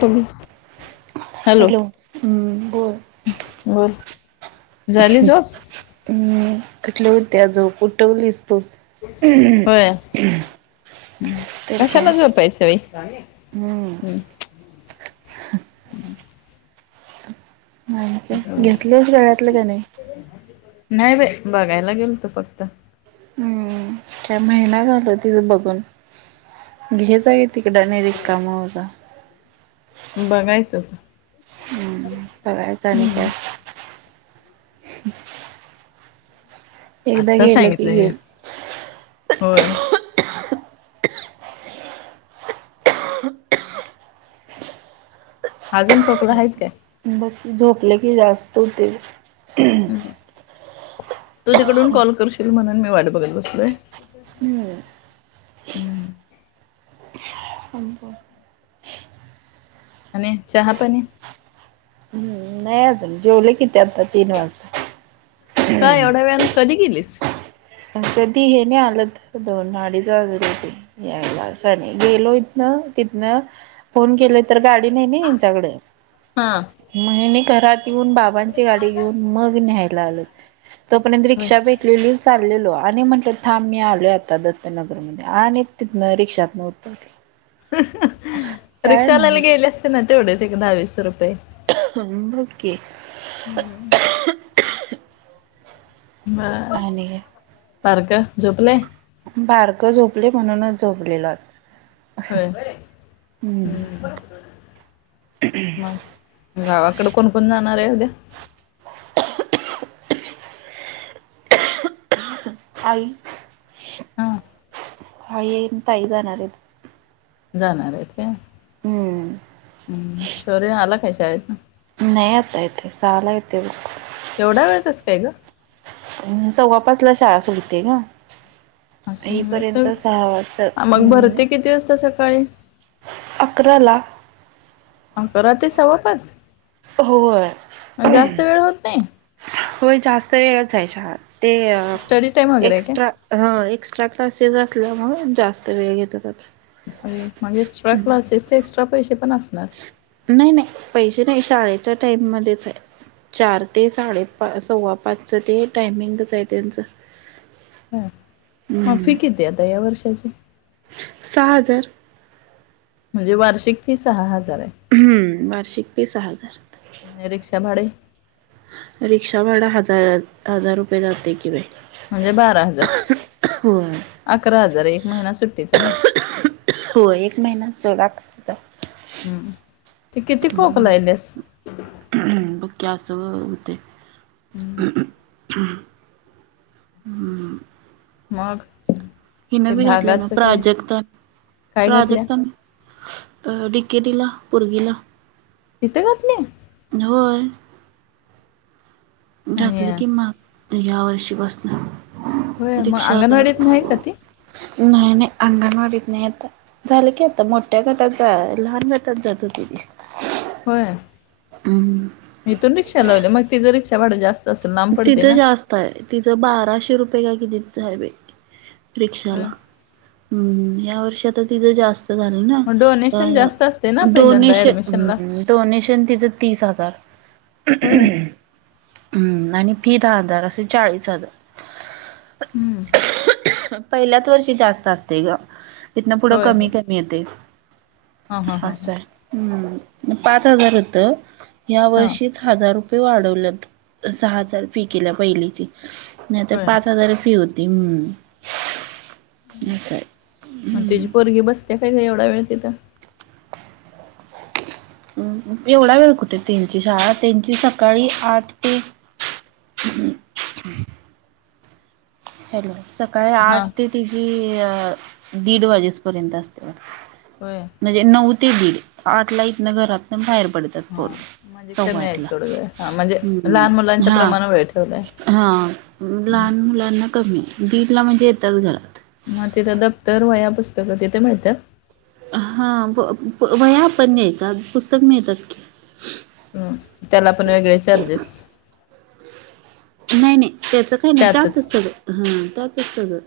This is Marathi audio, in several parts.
तुम्हीच हॅलो हम्म बोल बोल झाली झोप? कुठली होती या झोप उठवलीस तू. होय तर काय कशाला झोपायचंय? हम्म मा घेतलच गळ्यातल का नाही? नाही बाई बघायला गेलतो फक्त. हम्म काय महिना झाला तिला बघून बघून हेच आहे. तिकडा नाय रिकाम होता. बघायचं हम्म बघयच आणि काय? हम्म एकदा आत्ता गेलं की सांगितलंय गेल होय अजून खोकला आहेच काय? झोपले की जास्त होतय हम्म्म. हम्म तू तिकडून कॉल करशील म्हणून मी वाट बघत बसलोय. हम्म हम्म आणि चहा पाणी? हम्म नाही अजून जेवले कि ते आता तीन वाजता. का एवढ्या वेळान कधी गेलीस? अ कधी हे नि हालत दोन अडीच वाजले होते. यायला अस आणि गेलो इथन तिथनं फोन केले तर गाडी नाही ना त्यांच्याकडे हा मग ह्यांनी घरात तुन बाबांची गाडी घेऊन मग न्यायाला आलो तोपर्यंत होय रिक्षा भेटलेली चाललो आ आणि म्हटलं थांब मी आलो आता दत्तनगरमध्ये आणि तिथनं रिक्षातनं उतरले. हं हं रिक्षाला नव्हच गेले असते ना तेवढेच दहावीस रुपये. ह बघ की हम्म बर आणि बारक झोपलय. बारकं झोपलय म्हणूनच झोपलेलो आहे. होय हम्म हू मग गावाकडे कोण कोण जाणार आहे उद्या? आई हा आई ताई जाणार आहेत. जाणार आहेत काय? हम्म हम्म शोर्य आला काय शाळेतनं? नाही आता येते सहाला येते एवढा वेळ कस काय गं? सव्वापाचला शाळा सुटते गं. येईपर्यंत असं सहा वाजत्यात मग हम्. भरते किती वाजता सकाळी आकराला आकरा ते सव्वापाच व्हय वेळ होत नाही व्हय जास्त वेळच आहे शाळा. ते स्टडी टाइम वगैरे आहे एक्स्ट्रा हो एक्स्ट्रा क्लासेस असल्यामुळ जास्त वेळ घेतात आता. आये मग एक्स्ट्रा क्लाससचे एक्स्ट्रा पैसे पण असणार? नाही नाही पैसे नाही शाळेच्या टाइम मध्येच हाय. चार ते साडेपा सव्वापाचचं ते टायमिंगच आहे त्यांचं. हा म फी हम्म किती आहे आता या वर्षाची? सहा हाजार. म्हणजे वार्षिक फी सहा हजार आहे. हम्म वार्षिक फी सहा हजार. आणि रिक्षा भांडे? रिक्षा भाड हजार हजार रुपये जातय कि बाई. म्हणजे बारा हजार, होय. अकरा हजार एक महिना सुट्टीचा ना. हो एक महिना हम्म. ते किती [unintelligible] खोकलायलेस हम्म बकी आसं होतय. हम्म. मगं? हीन बी घातल्या नव्ह प्राजक्ता काय घातल्या प्राजक्तान डि. के. टी ला पोरगीला. इथं घातल्या? होय. आणि घातलं कि मा या वर्षी पासन होय मग अंगणवाडीत नाही का रिक्षावाला ती नाही नाही अंगणवाडीत नाही आता. झालं की आता मोठ्या गटात जा लहान गटात जात होती ती. होय, हम्म इथून रिक्षा लावल्या मग तिज रिक्षा भाड जास्त असेल लांब पडते तिचं ना जास्त आहे तिज बाराशे रुपये काय किती तर हाय बाई. होय रिक्षाला हम्म या वर्षीतच तिचं जास्त झालं ना मग डोनेशन अ जास्त असते ना पहिल्यांदा डोनेश ऍडमिशनला हम् डोनेशन तिचं तीस हजार होय हम्म आणि फि दहा हजार असे चाळीस हजार. हम्म पहिल्याच वर्षी जास्त आसतय गं. तिथनं पुढं होय होय कमी कमी येतय हां हां हां हां आसं आहे. हम् पाच हजार होतं या हां वर्षीच हजार रुपये वाढवल्यात सहा हजार फी केल्या पहिलीची. नाही तर होय पाच हजार फी होती, हम्म असं आहे. आणि तेजी हम्म पोरगी बसत्या काय गं एवढं वेळ तिथं? एवढा वेळ कुठ त्यांची शाळा त्यांची सकाळी आठ ते [inaudible] हॅलो! सकाळी हां आठ ते तिजी दीड वाजेस पर्यंत आसत्या वाटतं. व्हय. म्हणजे नऊ ते दीड आठ ला इथनं घरातंन बाहेर पड त्यात हां पोरं म्हणजे कमी आहे सव्वाआठला सोड वेळ हां म्हणजे हम् लहान मुलांच्या हा. प्रमाण वेळ ठेवलाय हा हं. लहान मुलांना कमी दीडला म्हणजे येतात घरा मग तिथं दफ्तर वह्या पुस्तकं तिथ मिळत्यात. हां व प वह्या पण नेयाच्या पुस्तक मिळतात की ह त्याला पण वेगळे चार्जेस नाही नाही त्याचं काही नाही त्यातच सगळं हा त्यातच सगळं सगळं.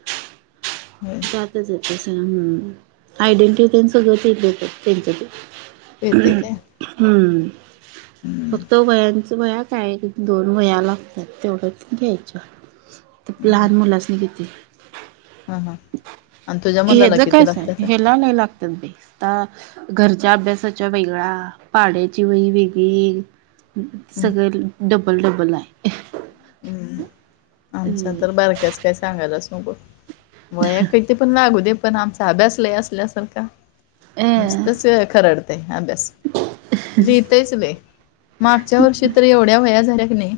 होय जातच आहे [unintelligible] आयडेंटिटी तेन सगळंच त्यांचं तेच देत्यात तेंचच ती येते काय हम्म हम फक्त व्हायांचं. तुम्हाला या शाळेतून दोन वह्या लागतात तेवढेच घ्यायचा. तूप लहान मुलासनी किती? हा हा आणि तुझ्या मुलाला हेज किती कसाय लागतात हेला लय लागतंय. आता घरच्या अभ्यासाच्या वेगळा पाड्याची वही वेगळी. हं सगळे डबल डबल आहे. हम्म आमचा तर बारक्याच काही सांगायलाच नको. वया काही ते पण लागू दे पण आमचा अभ्यासलाही असल्यासारखा अ नुसतच खरडतंय अभ्यास. लिहितयच लय मागच्या वर्षी तर एवढ्या वया झाल्या की नाय.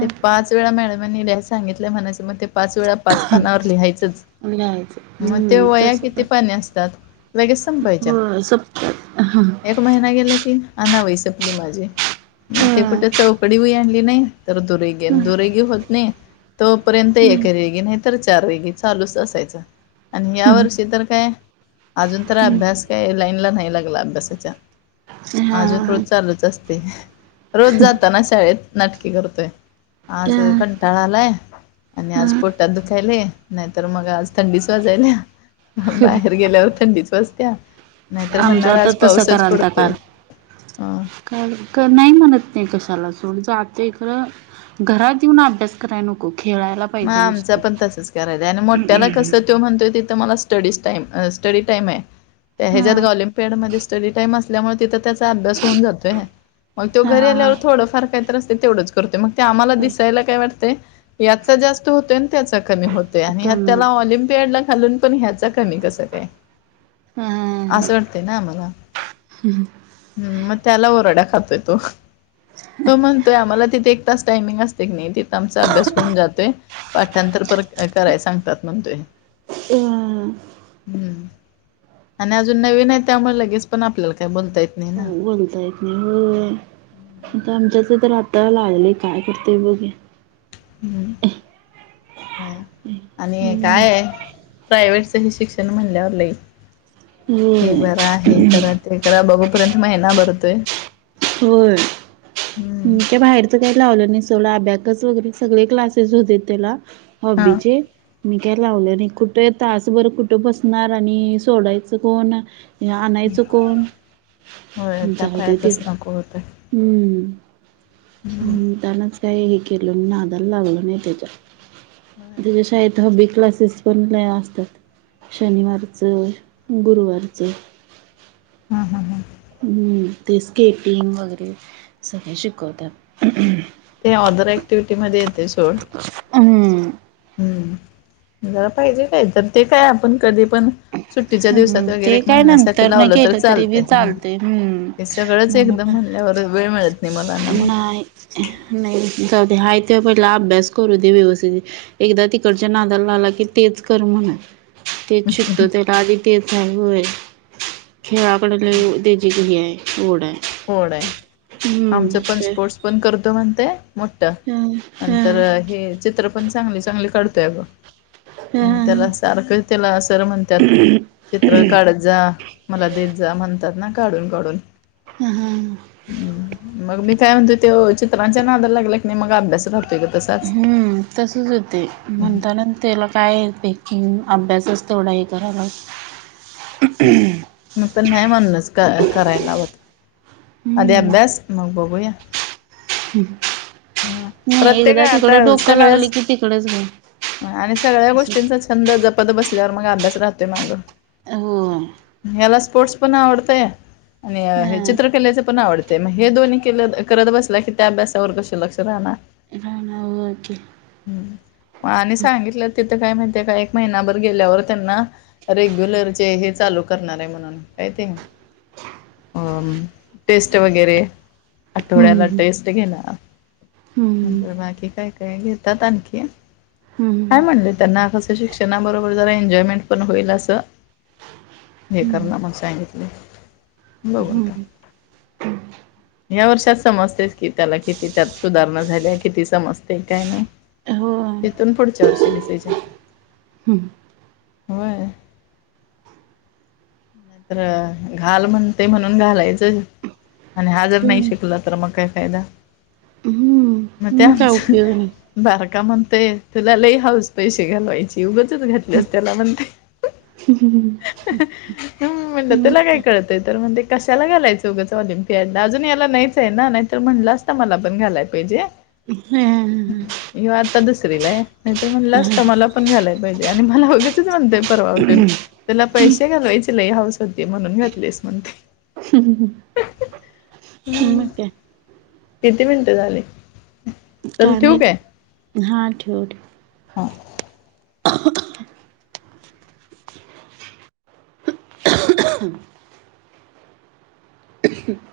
ते पाच वेळा मॅडमनी लस सांगितलंय म्हणाच मग ते पाच वेळा पाच पानावर लिहायचंच लिहायचं मग ते हम्म वया तसच किती आहे. पाणी असतात. लगेच संपायच्या हो सपतात एक महिना गेला की आणा वही सपली माझी, मग ते कुठे चौकडी वही आणली नाही तर दुरे दुरेगी होत नाही तोपर्यंत एक रे नाही तर चार रेगी चालूच असायच आणि या वर्षी तर काय? अजून तर अभ्यास काय लाईनला नाही लागला अभ्यासाच्या अजून हा रोज चालूच असतंय, रोज जाताना शाळेत नाटकी करतोय. आज हा कंटाळा आलाय. आणि आज पोटात दुखायले नाहीतर मग आज थंडीच वाजायला. बाहेर गेल्यावर थंडीच वाजत्या. नाहीतर म्हणणार आमचं तर आज तसं पाऊसच करालता काल. पडतोय. ह का नाही म्हणत नाही कशाला सोडच जातोय खरं. घरात येऊन अभ्यास करा नक खेळायला. मग पाहिजे आमच नुसते. पण तसंच करायला आणि मोठ्याला कसं तो म्हणतोय तिथं. मला स्टडीज टाईम ह स्टडी टाईम आहे, त्या हा ह्याजात गं ऑलिंपियड मध्ये स्टडी टाईम असल्यामुळे तिथं त्याचा अभ्यास होऊन जातोय, मग तो हा घरी हा हा. आल्यावर थोडं फार काहीतर असतंय तेवढंच. आम्हाला दिसयला काय वाटतय याचा जास्त होत त्याचा कमीत ते आणि ह्यात कमी त्याला ऑलिम्पियाड ला घालून पण ह्याच. कमी कस काय अ असं वाटते ना आम्हाला हम्म मग त्याला ओरडा खातोय तो तो म्हणतोय आम्हाला तिथे एक तास टाइमिंग असते की नाही तिथ आमचा अभ्यास होऊन जातोय पाठांतर प कराय सांगतात म्हणतोय. ह. हम्म आणि अजून नवीन आहे त्यामुळे लगेच पण आपल्याला काय बोलता येत. नाही आ ना बोलताय. हो अजून आमच्याच तर आता लागलंय काय करतोय बघुया. हम्म आणि हम्म. काय आहे. प्रायवहेटच हे शिक्षण म्हणल्यावरलं लई ते होय भरा हे करा. ते करा बघेपर्यंत महिना भरतोय. होय. हम्म ते बाहेरचं काही लावलं नाही सोडा अभ्याकच वगैरे सगळे क्लासेस होते त्याला हा हॉबीचे म काय लावले नाही आणि कुठे तासभर कुठं बसणार आणि सोडायचं कोण? हे आणायचं कोण होय त्या जाऊ दे ते पायातच नको होतं हम्म. हम्म त्यांनाच काही हे केलं नादाला लावलो नाही होय. त्याच्या शाळेत दहावी क्लासेस पण लई असतात शनिवारचं गुरुवारचं. हा हा हा. हम्म ते स्केटिंग वगैरे सगळे शिकवत्यात. ते अदर ऍक्टिव्हटी मध्ये येतेच हम्म. हम्म जरा पाहिजे काय तर ते काय आपण कधी पण सुट्टीच्या दिवसात हम्म वगैरे ते एक काय महिन्यासाठी नंतर न लावलं तर केलं तरी बी चालतंय हम्. हम्म. हे सगळंच एकदम म्हणून म्हणल्यावर वेळ मिळत नाही मला ना मग. नाही नाही जाऊ दे, आहे ते पहिला अभ्यास करूदे व्यवस्थित. एकदा तिकडच्या नादाला लागला की तेच कर म्हणलं. शिकतो त्याला आधी ते साहेब वर खेळाकडे लई त्याची घही आहे. ओढ हाय. ओढ आहे आमचं पण ते स्पोर्ट्स. पण करतो म्हणतोय मोठ हम्म नंतर हम्म हे चित्रपन पण चांगली चांगली काढतोय आग मग त्याला हम्म सारखं त्याला सर म्हण त्यात चित्र काढत जा मला देत जा म्हणतात ना काढून काढून हां हां. मग मी काय म्हणतोय ते चित्रांच्या नादला लागल्या की नाही मग अभ्यास राहतोय का तसाच. तसंच होते म्हणताना त्याला काय पेकिंग अभ्यासच तेव्हडा हे करायला [inaudible] हम्म. म्हणतान नाही म्हणलाच क करायला लावत. अधी हम्म अभ्यास मग बघूया. हम्. हं नाही प्रत्येक एकदा तिकडं आता डोकं लागलं सगळ्याच की तिकडंच मी आणि सगळ्या असंय. गोष्टींचा छंद जपत बसल्यावर मग अभ्यास राहतोय मागं, हो याला स्पोर्ट्स पण आवडतय हा आणि चित्र पण आवडते मग हे दोन्ही के करत बसला की त्या अभ्यासावर कस लक्ष राहणार. नाही नाही होय की. हम् आणि सांगितलं तिथं काय माहिती काय एक महिनाभर गेल्यावर त्यांना रेग्युलरचे हे चालू करणार आहे म्हणून काय ते अ. टेस्ट वगैरे. आठवड्याला हम्म टेस्ट घेनार हम्म नंतर बाकी काय कर. ते घेतात आणखी काय हम्म म्हणले त्यांना कसं शिक्षण. त्यांना बरोबर जरा एनजाॅयमेंट पण होईल असं हे हम्म करणा म्हणुन सांगितलंय बघु आता. हम्म या वर्षात समजतेस की त्याला किती त्यात सुधारणा झाल्या किती समजते काय नाही. हो तिथून पुढच्या वर्षी डिसिजन. हां. होय नाही तर घाल म्हणते म्हणून घालायचं आणि हा जर नाही शिकला तर मग काय फायदा मग हम्म त्या काय आमच उपयोग नाही बारका म्हणते तुला लई हाऊस पैसे घालवायचे. ते उगचच घातल्यास त्याला म्हणतंय. ह म्हंटल त्याला काय कळ तर म्हण ते कशाला घालायचं उगचं ऑलिम्पियाडला अजून याला नाहीच आहे ना नाही तर म्हटलं मला पण घालाय पाहिजे. हा. ह्यो आता दुसरीला आहे नाहीतर म्हणलं असतं मला पण घालायला पाहिजे आणि मला उगचच म्हणते परवा उटून तुला पैसे घालवायचे हाऊस होती म्हणून घातलेस म्हण. ह ह. मग काय? किती मिनटं झाली? चल काय ठेवू माहित? हा ठेव ठेव. हा [inaudible] [inaudible]